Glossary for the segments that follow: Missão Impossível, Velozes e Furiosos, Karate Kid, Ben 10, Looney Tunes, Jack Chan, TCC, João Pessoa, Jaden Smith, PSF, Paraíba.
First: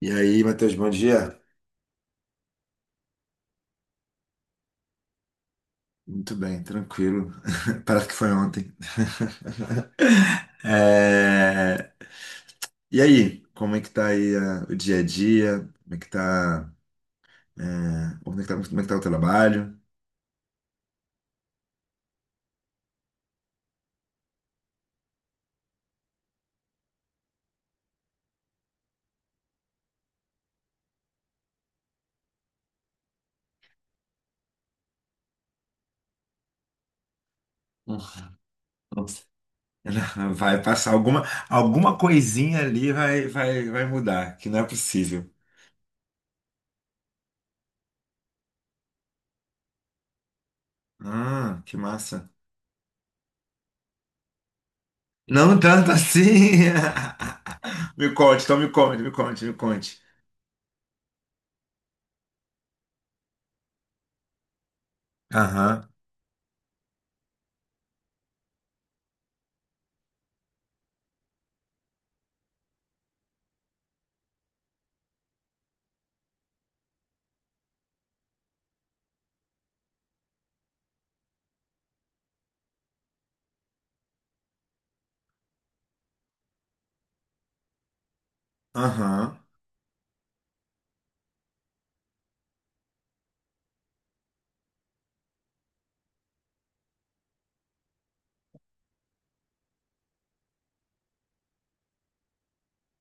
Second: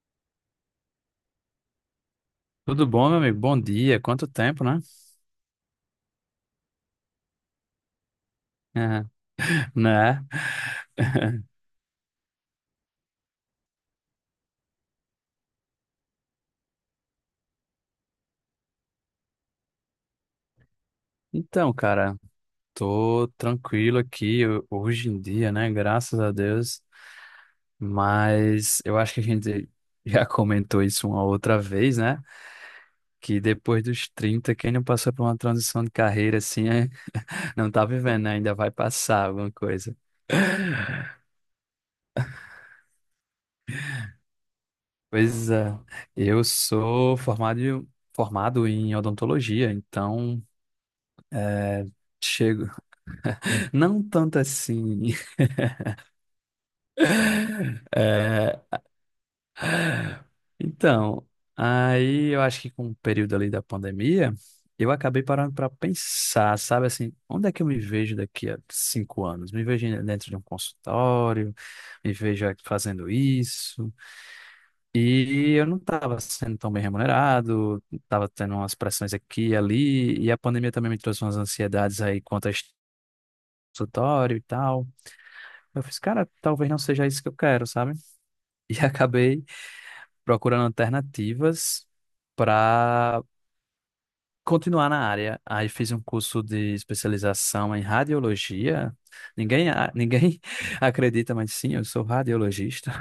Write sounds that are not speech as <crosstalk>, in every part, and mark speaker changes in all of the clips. Speaker 1: E aí, Matheus, bom dia?
Speaker 2: Tudo bom, meu amigo? Bom dia. Quanto tempo, né?
Speaker 1: Muito bem, tranquilo. <laughs> Parece que foi ontem.
Speaker 2: É, né?
Speaker 1: <laughs> É. E aí, como é que tá aí o dia a dia? Como é que tá, é, como é que tá o trabalho?
Speaker 2: Então, cara, tô tranquilo aqui hoje em dia, né? Graças a Deus. Mas eu acho que a gente <laughs> já comentou isso uma outra vez, né? Que depois dos 30 quem não passou por uma transição de carreira assim, <laughs> não tá
Speaker 1: Hum,
Speaker 2: vivendo, né? Ainda vai
Speaker 1: nossa.
Speaker 2: passar alguma coisa.
Speaker 1: <laughs> Vai passar alguma coisinha ali vai mudar, que não é possível.
Speaker 2: Pois é, eu sou formado em odontologia, então
Speaker 1: Ah, que massa.
Speaker 2: chego. <laughs> Não tanto assim.
Speaker 1: Não tanto assim. <laughs> Me conte, então me
Speaker 2: <laughs>
Speaker 1: conte, me conte, me conte.
Speaker 2: Então, aí eu acho que com o período ali da pandemia, eu acabei parando para
Speaker 1: Aham,
Speaker 2: pensar, sabe assim, onde é que eu me vejo daqui a 5 anos? Me vejo dentro de um consultório, me vejo aqui fazendo isso. E eu não estava sendo tão bem remunerado, estava tendo umas pressões aqui e ali, e a pandemia também me trouxe umas ansiedades aí quanto a este consultório e tal. Eu fiz, cara, talvez não seja isso que eu quero, sabe? E <laughs>
Speaker 1: aham.
Speaker 2: acabei procurando alternativas para continuar na área. Aí fiz um curso de especialização em radiologia. <laughs> Ninguém acredita, mas sim, eu sou radiologista.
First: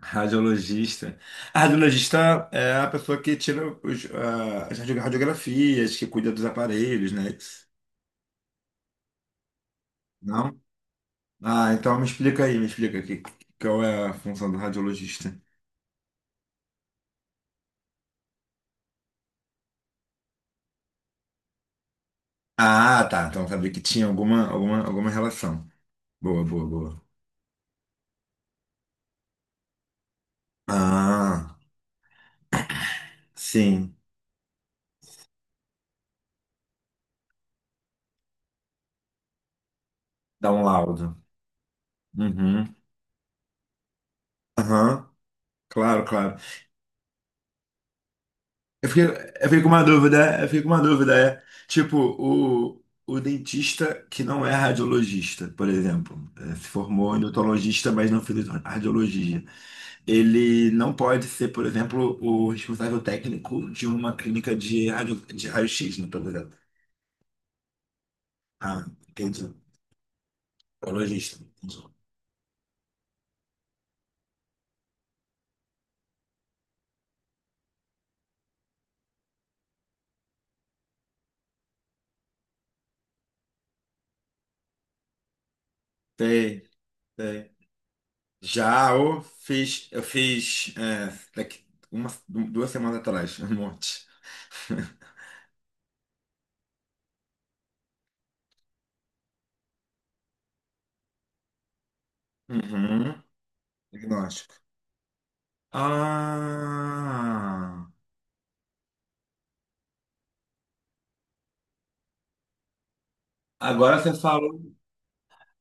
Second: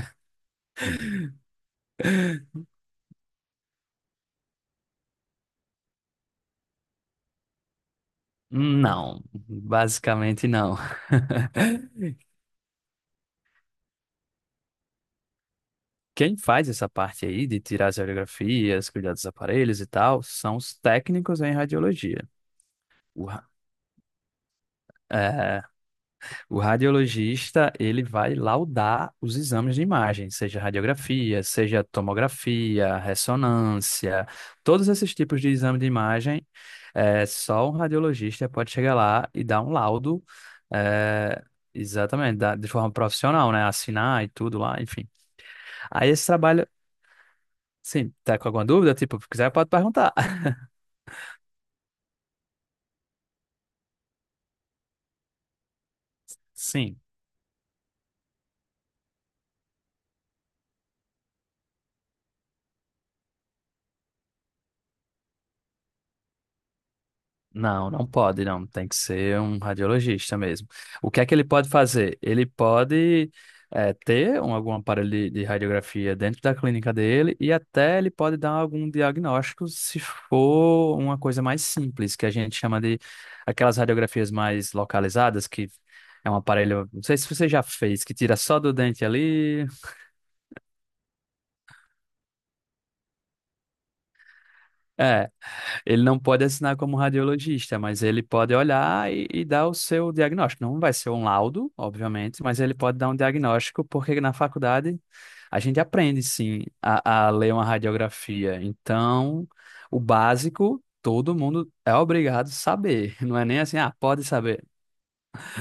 Speaker 1: Radiologista. A radiologista é a pessoa que tira as radiografias, que cuida dos aparelhos, né?
Speaker 2: Não, basicamente
Speaker 1: Não?
Speaker 2: não.
Speaker 1: Ah, então
Speaker 2: <laughs>
Speaker 1: me explica aí, me explica aqui qual é a função do radiologista.
Speaker 2: Quem faz essa parte aí de tirar as radiografias, cuidar dos aparelhos e tal, são os técnicos em radiologia.
Speaker 1: Ah, tá.
Speaker 2: Uau.
Speaker 1: Então sabia que tinha alguma relação. Boa,
Speaker 2: O
Speaker 1: boa, boa.
Speaker 2: radiologista, ele vai laudar os exames de imagem, seja radiografia,
Speaker 1: Ah,
Speaker 2: seja tomografia,
Speaker 1: sim.
Speaker 2: ressonância, todos esses tipos de exame de imagem, só um radiologista pode chegar lá e dar um laudo,
Speaker 1: Dá um laudo.
Speaker 2: é, exatamente, de
Speaker 1: Uhum.
Speaker 2: forma profissional, né? Assinar e tudo lá, enfim.
Speaker 1: Aham. Claro,
Speaker 2: Aí esse
Speaker 1: claro.
Speaker 2: trabalho, sim, tá com alguma dúvida? Tipo, se
Speaker 1: Eu
Speaker 2: quiser
Speaker 1: fiquei com
Speaker 2: pode
Speaker 1: uma
Speaker 2: perguntar.
Speaker 1: dúvida,
Speaker 2: <laughs>
Speaker 1: é. Tipo, o dentista que não é radiologista, por exemplo, se
Speaker 2: Sim.
Speaker 1: formou em odontologista, mas não fez radiologia. Ele não pode ser, por exemplo, o responsável técnico de uma clínica de raio-x, não estou ligado.
Speaker 2: Não, não pode, não.
Speaker 1: Ah,
Speaker 2: Tem que ser
Speaker 1: entendi.
Speaker 2: um radiologista mesmo. O que é que
Speaker 1: Radiologista.
Speaker 2: ele pode
Speaker 1: Entendi.
Speaker 2: fazer? Ele pode ter um, algum aparelho de radiografia dentro da clínica dele e até ele pode dar algum diagnóstico se for uma coisa mais simples, que a gente chama de aquelas radiografias mais localizadas, que é um
Speaker 1: Tem,
Speaker 2: aparelho, não sei se você
Speaker 1: tem.
Speaker 2: já fez, que tira só do
Speaker 1: Já
Speaker 2: dente
Speaker 1: eu
Speaker 2: ali.
Speaker 1: fiz, daqui 2 semanas atrás, um monte. <laughs>
Speaker 2: É, ele não pode assinar como radiologista, mas ele pode olhar e dar o seu diagnóstico. Não vai ser um laudo, obviamente, mas ele pode dar um
Speaker 1: Uhum.
Speaker 2: diagnóstico, porque na
Speaker 1: Diagnóstico.
Speaker 2: faculdade a gente aprende, sim, a ler uma
Speaker 1: Ah,
Speaker 2: radiografia. Então, o básico, todo mundo é obrigado a saber. <laughs> Não é nem assim, ah,
Speaker 1: agora você
Speaker 2: pode saber.
Speaker 1: falou,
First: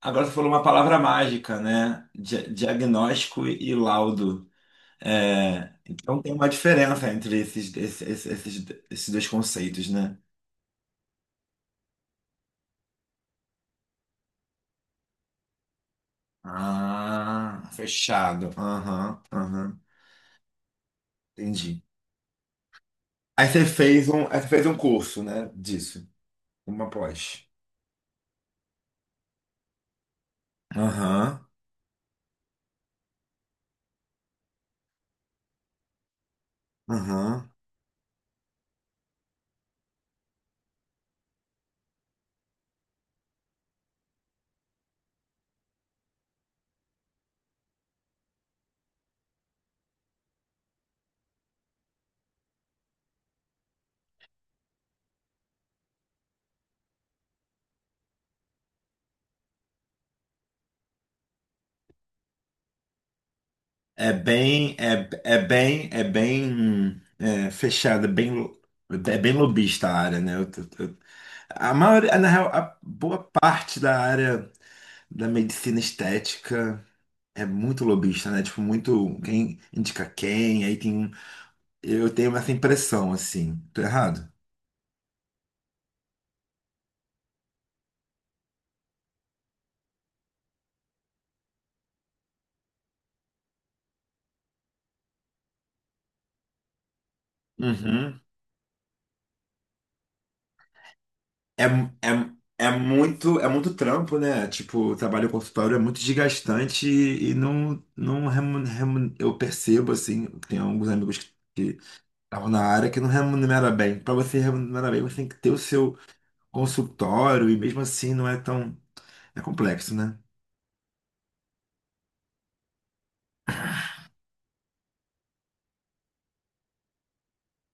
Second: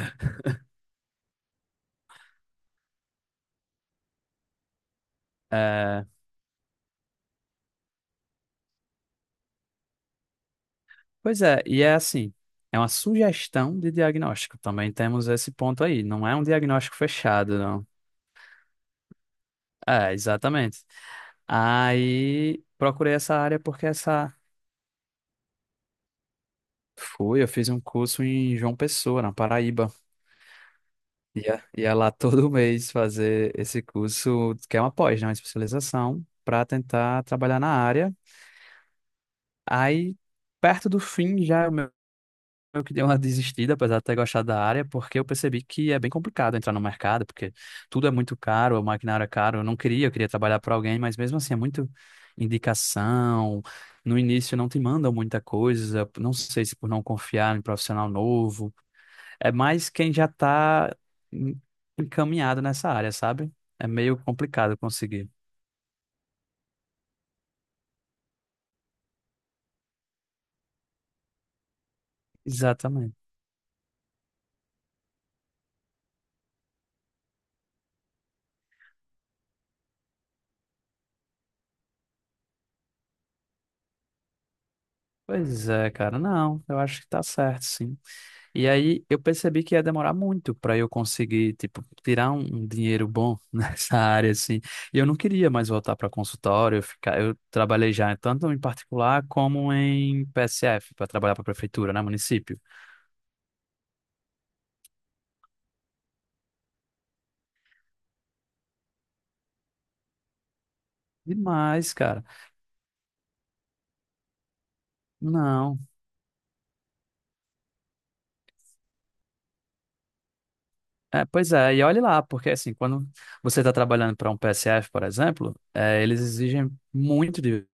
Speaker 1: uma palavra mágica, né? Diagnóstico e laudo. É,
Speaker 2: É,
Speaker 1: então tem uma diferença entre esses dois conceitos, né?
Speaker 2: pois é, e é assim, é uma sugestão de diagnóstico. Também temos esse ponto aí. Não é um diagnóstico fechado,
Speaker 1: Ah,
Speaker 2: não.
Speaker 1: fechado. Aham, aham,
Speaker 2: É, exatamente.
Speaker 1: entendi.
Speaker 2: Aí procurei essa
Speaker 1: Aí
Speaker 2: área
Speaker 1: você
Speaker 2: porque
Speaker 1: fez um,
Speaker 2: essa.
Speaker 1: aí você fez um curso, né, disso, uma
Speaker 2: Fui,
Speaker 1: pós.
Speaker 2: eu fiz um curso em João Pessoa, na Paraíba.
Speaker 1: Aham,
Speaker 2: Ia lá todo <laughs> mês fazer esse curso, que é uma pós, né? Uma especialização, para tentar
Speaker 1: aham.
Speaker 2: trabalhar na área. Aí, perto do fim, já eu que dei uma desistida, apesar de ter gostado da área, porque eu percebi que é bem complicado entrar no mercado, porque tudo é muito caro, o maquinário é caro. Eu não queria, eu queria trabalhar para alguém, mas mesmo assim é muito indicação. No início não te mandam muita coisa, não sei se por não confiar em profissional novo. É mais quem já está encaminhado nessa área, sabe? É meio complicado conseguir.
Speaker 1: Fechada, é bem lobista a área, né? A maioria, na real, a
Speaker 2: Exatamente.
Speaker 1: boa parte da área da medicina estética é muito lobista, né? Tipo, muito quem indica quem, eu tenho essa impressão, assim. Tô errado?
Speaker 2: Pois é, cara. Não, eu acho que tá certo, sim. E aí eu percebi que ia demorar muito para eu conseguir, tipo, tirar um dinheiro bom <laughs> nessa área, assim. E eu não queria mais voltar para consultório, eu ficar, eu trabalhei já tanto em particular como em PSF, para trabalhar para
Speaker 1: É,
Speaker 2: prefeitura, né,
Speaker 1: é,
Speaker 2: município.
Speaker 1: é muito trampo, né? Tipo, o trabalho em consultório é muito desgastante e não eu percebo, assim, tem alguns amigos que
Speaker 2: Demais, cara.
Speaker 1: estavam na área que não remunera bem. Para você remunerar bem, você tem que ter o
Speaker 2: Não.
Speaker 1: seu consultório e mesmo assim não é tão, é complexo, né?
Speaker 2: É, pois é, e olhe lá, porque assim, quando você está trabalhando para um PSF, por exemplo, eles exigem muito de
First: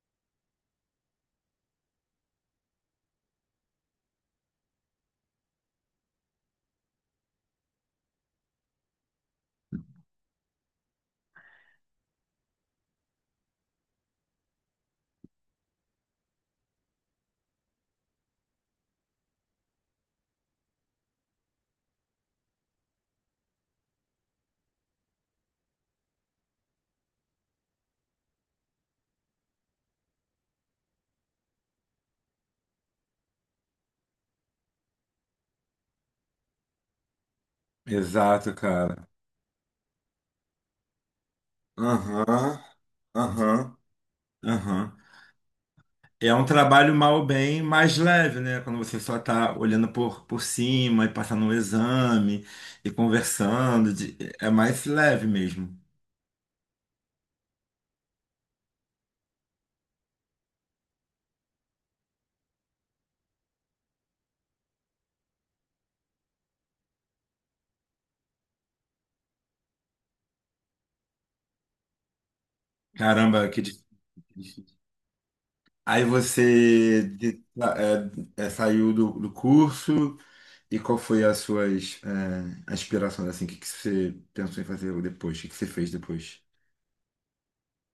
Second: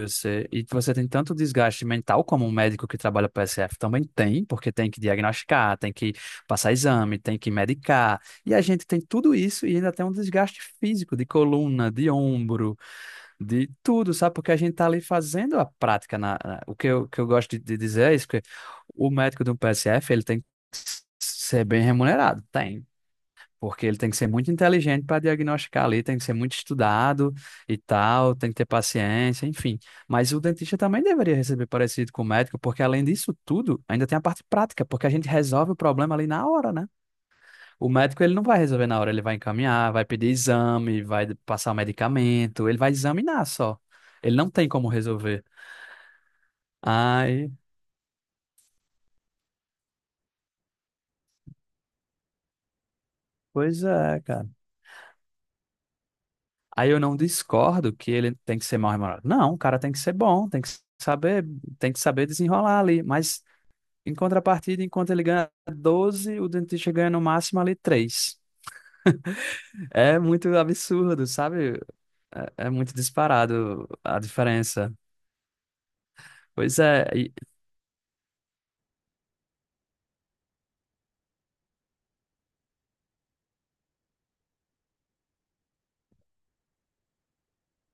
Speaker 2: você, e você tem tanto desgaste mental como um médico que trabalha para SF também tem, porque tem que diagnosticar, tem que passar exame, tem que medicar. E a gente tem tudo isso e ainda tem um desgaste físico de coluna, de ombro, de tudo, sabe? Porque a gente tá ali fazendo a prática. O que eu gosto de dizer é isso, que o médico de um PSF, ele tem que ser bem remunerado, tem. Porque ele tem que ser muito inteligente para diagnosticar ali, tem que ser muito estudado e tal, tem que ter paciência, enfim. Mas o dentista também deveria receber parecido com o médico, porque além disso tudo, ainda tem a parte prática, porque a gente resolve o problema ali na hora, né? O médico ele não
Speaker 1: Exato,
Speaker 2: vai resolver na
Speaker 1: cara.
Speaker 2: hora, ele vai encaminhar, vai pedir exame, vai passar o
Speaker 1: Aham,
Speaker 2: medicamento, ele vai examinar só.
Speaker 1: aham,
Speaker 2: Ele não tem como
Speaker 1: aham.
Speaker 2: resolver.
Speaker 1: É um trabalho mal ou
Speaker 2: Ai,
Speaker 1: bem mais leve, né? Quando você só está olhando por cima e passando um exame e
Speaker 2: pois
Speaker 1: conversando,
Speaker 2: é,
Speaker 1: é
Speaker 2: cara.
Speaker 1: mais leve mesmo.
Speaker 2: Aí eu não discordo que ele tem que ser mal remunerado. Não, o cara tem que ser bom, saber, tem que saber desenrolar ali. Mas em contrapartida, enquanto ele ganha 12, o dentista ganha no máximo ali 3. É muito absurdo, sabe? É, é muito
Speaker 1: Caramba, que
Speaker 2: disparado a
Speaker 1: difícil.
Speaker 2: diferença.
Speaker 1: Aí
Speaker 2: Pois
Speaker 1: você
Speaker 2: é, e
Speaker 1: de- tá, é, é, saiu do curso e qual foi as suas aspirações, assim, o que, que você pensou em fazer depois? O que, que você fez depois?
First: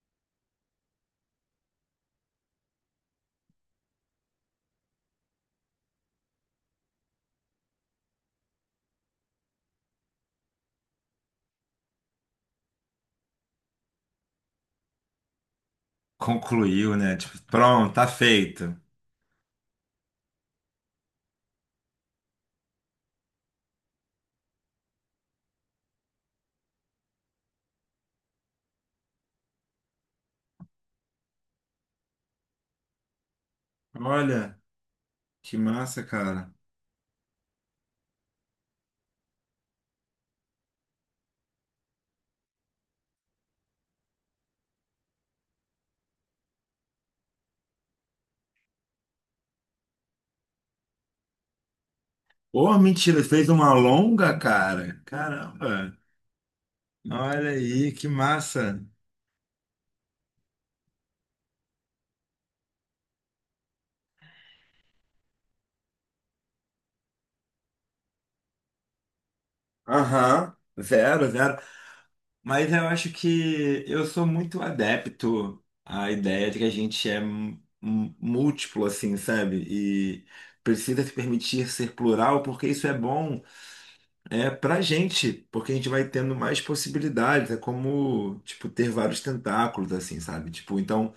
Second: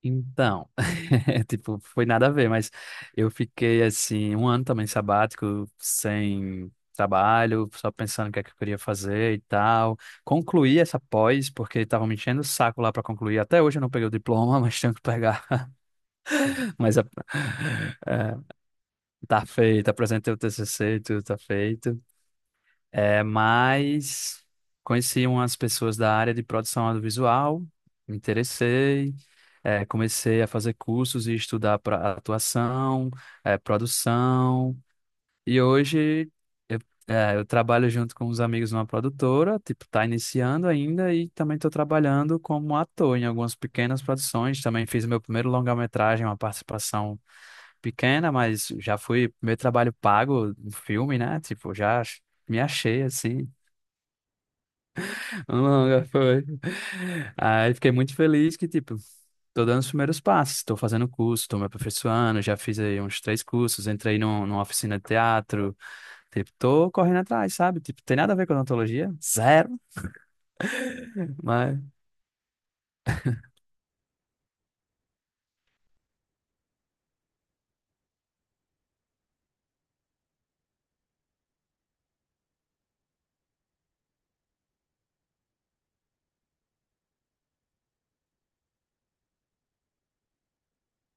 Speaker 2: então, <laughs> tipo, foi nada a ver, mas eu fiquei assim, um ano também sabático, sem trabalho, só pensando o que é que eu queria fazer e tal. Concluí essa pós, porque estavam me enchendo o saco lá para concluir. Até hoje eu não peguei o diploma, <laughs> mas tenho que pegar.
Speaker 1: Concluiu,
Speaker 2: Mas a-
Speaker 1: né? Tipo, pronto, tá
Speaker 2: <laughs> É,
Speaker 1: feito.
Speaker 2: tá feito, apresentei o TCC, e tudo tá feito. É, mas conheci umas pessoas da área de produção audiovisual, me interessei, comecei a fazer cursos e estudar para atuação,
Speaker 1: Olha,
Speaker 2: produção,
Speaker 1: que
Speaker 2: e
Speaker 1: massa,
Speaker 2: hoje
Speaker 1: cara.
Speaker 2: eu, eu trabalho junto com uns amigos numa produtora, tipo, tá iniciando ainda, e também estou trabalhando como ator em algumas pequenas produções, também fiz meu primeiro longa-metragem, uma participação pequena, mas já fui, meu trabalho pago, um filme, né, tipo, já me
Speaker 1: Pô,
Speaker 2: achei
Speaker 1: mentira, ele fez
Speaker 2: assim.
Speaker 1: uma longa, cara.
Speaker 2: Tão
Speaker 1: Caramba,
Speaker 2: longa foi.
Speaker 1: olha
Speaker 2: Aí fiquei
Speaker 1: aí, que
Speaker 2: muito feliz que,
Speaker 1: massa.
Speaker 2: tipo, tô dando os primeiros passos, estou fazendo curso, estou me aperfeiçoando, já fiz aí uns três cursos, entrei num, numa oficina de teatro, tipo, tô correndo atrás, sabe? Tipo, tem nada a ver com odontologia, zero,
Speaker 1: Aham, zero, zero.
Speaker 2: mas
Speaker 1: Mas eu acho que eu sou muito adepto à ideia de que a gente é múltiplo, assim, sabe? E precisa se permitir ser plural, porque isso é bom pra gente, porque a gente vai tendo mais possibilidades. É como, tipo, ter vários tentáculos, assim, sabe? Tipo, então.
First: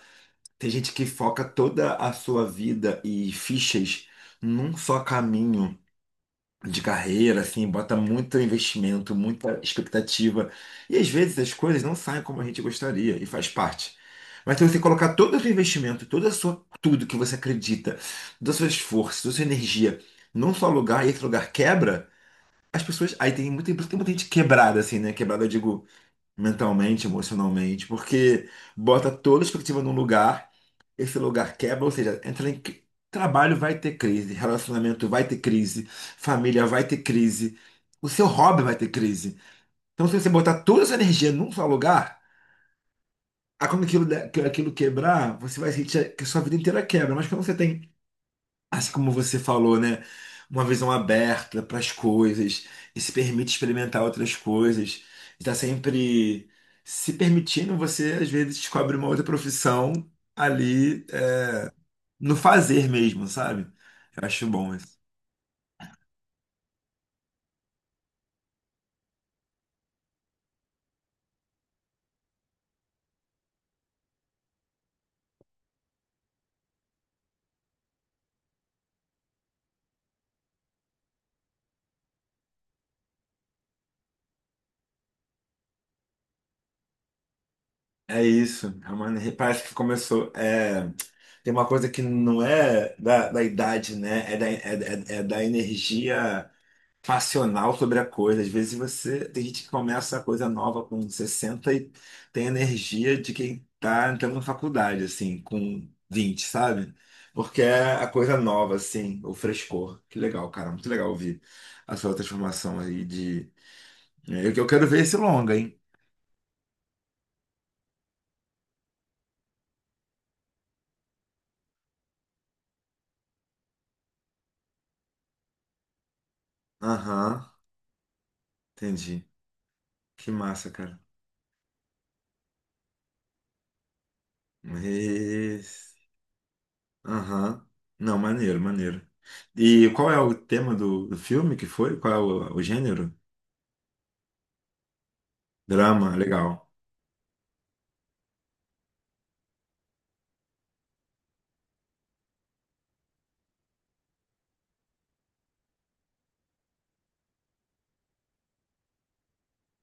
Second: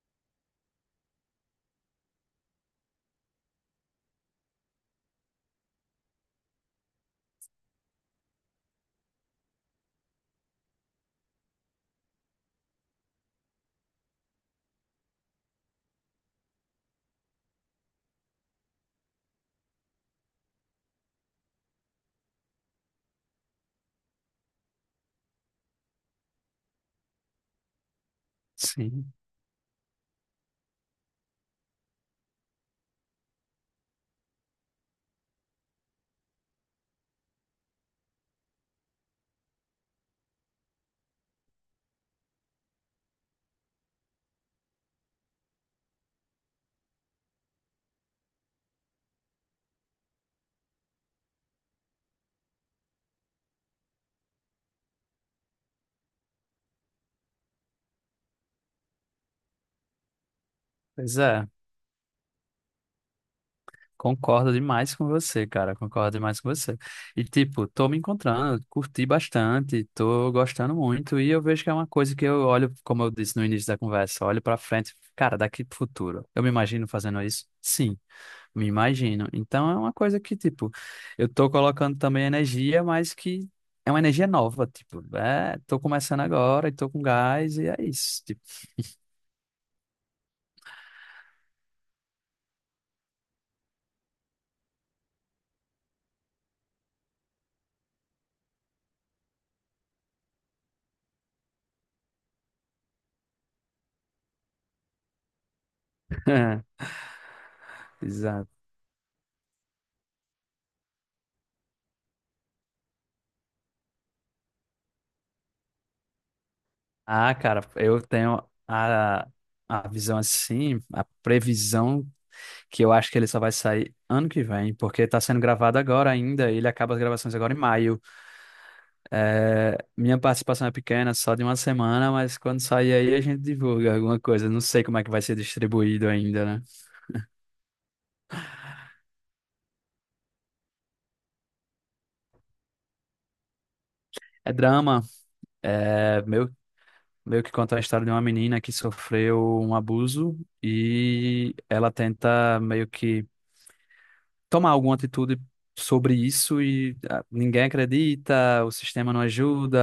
Speaker 1: Tem gente que foca toda a sua vida e fichas num só caminho de carreira, assim, bota muito investimento, muita expectativa. E às vezes as coisas não saem como a gente gostaria, e faz parte. Mas se você colocar todo o seu investimento, tudo que você acredita, todo o seu esforço, toda a sua energia num só lugar, e esse lugar quebra, as pessoas. Aí tem tem muita gente quebrada, assim, né? Quebrada, eu digo, mentalmente, emocionalmente, porque bota
Speaker 2: sim,
Speaker 1: toda a expectativa num lugar, esse lugar quebra, ou seja, entra em trabalho vai ter crise, relacionamento vai ter crise, família vai ter crise, o seu hobby vai ter crise. Então, se você botar toda essa energia num só lugar, a quando aquilo quebrar, você vai sentir que a sua vida inteira quebra. Mas quando você tem, assim como você falou, né, uma visão aberta para as coisas, e se permite experimentar outras coisas, está sempre se permitindo, você às vezes descobre uma outra profissão ali
Speaker 2: pois é.
Speaker 1: no fazer mesmo, sabe? Eu acho
Speaker 2: Concordo
Speaker 1: bom
Speaker 2: demais
Speaker 1: isso.
Speaker 2: com você, cara. Concordo demais com você. E, tipo, tô me encontrando, curti bastante, tô gostando muito. E eu vejo que é uma coisa que eu olho, como eu disse no início da conversa, olho pra frente, cara, daqui pro futuro. Eu me imagino fazendo isso? Sim, me imagino. Então é uma coisa que, tipo, eu tô colocando também energia, mas que é uma energia nova, tipo, tô começando agora e tô com gás e é isso,
Speaker 1: É
Speaker 2: tipo.
Speaker 1: isso, parece que começou. Tem uma coisa que não é da idade, né? É da energia passional sobre a coisa. Às vezes você. Tem gente que começa a coisa nova com 60 e tem energia de quem tá entrando na faculdade, assim, com 20,
Speaker 2: <laughs>
Speaker 1: sabe? Porque é a coisa
Speaker 2: Exato.
Speaker 1: nova, assim, o frescor. Que legal, cara. Muito legal ouvir a sua transformação aí de. Eu quero ver esse longa, hein?
Speaker 2: Ah, cara, eu tenho a visão assim, a previsão que eu acho que ele só vai sair ano que vem, porque tá sendo gravado agora ainda, e ele acaba as
Speaker 1: Aham,
Speaker 2: gravações agora em maio.
Speaker 1: entendi.
Speaker 2: É, minha
Speaker 1: Que
Speaker 2: participação
Speaker 1: massa,
Speaker 2: é
Speaker 1: cara.
Speaker 2: pequena, só de uma semana, mas quando sair aí a gente divulga alguma coisa. Não sei como é que vai ser
Speaker 1: Mas.
Speaker 2: distribuído ainda, né?
Speaker 1: Aham. Não, maneiro, maneiro. E qual é o tema do filme que foi? Qual é o gênero?
Speaker 2: É drama,
Speaker 1: Drama,
Speaker 2: é meio,
Speaker 1: legal.
Speaker 2: meio que conta a história de uma menina que sofreu um abuso e ela tenta meio que tomar alguma atitude sobre isso e ah, ninguém acredita, o sistema não ajuda,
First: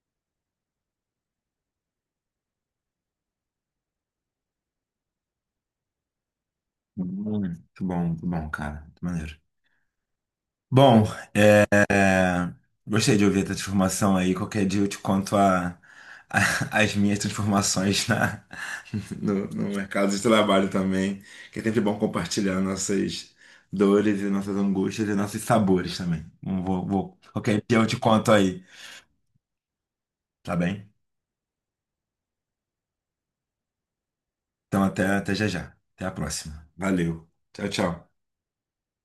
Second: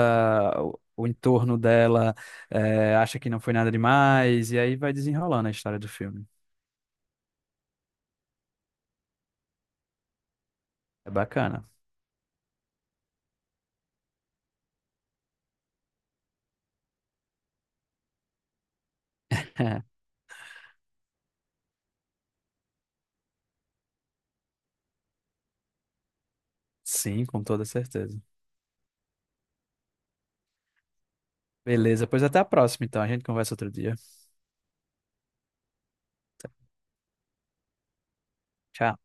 Speaker 2: o entorno dela acha que não foi nada demais, e aí vai desenrolando a história do filme.
Speaker 1: Hum, muito bom, cara. Muito maneiro. Bom,
Speaker 2: É bacana.
Speaker 1: gostei de ouvir a tua transformação aí. Qualquer dia eu te conto as minhas transformações <laughs> no
Speaker 2: <laughs>
Speaker 1: mercado de trabalho também. Que é sempre bom compartilhar nossas dores e nossas angústias e nossos sabores também. Não
Speaker 2: Sim, com
Speaker 1: qualquer
Speaker 2: toda
Speaker 1: dia eu te
Speaker 2: certeza.
Speaker 1: conto aí, tá bem?
Speaker 2: Beleza, pois até a próxima, então. A gente conversa outro dia.
Speaker 1: Então até já já. Até a próxima. Valeu. Tchau, tchau.
Speaker 2: Tchau.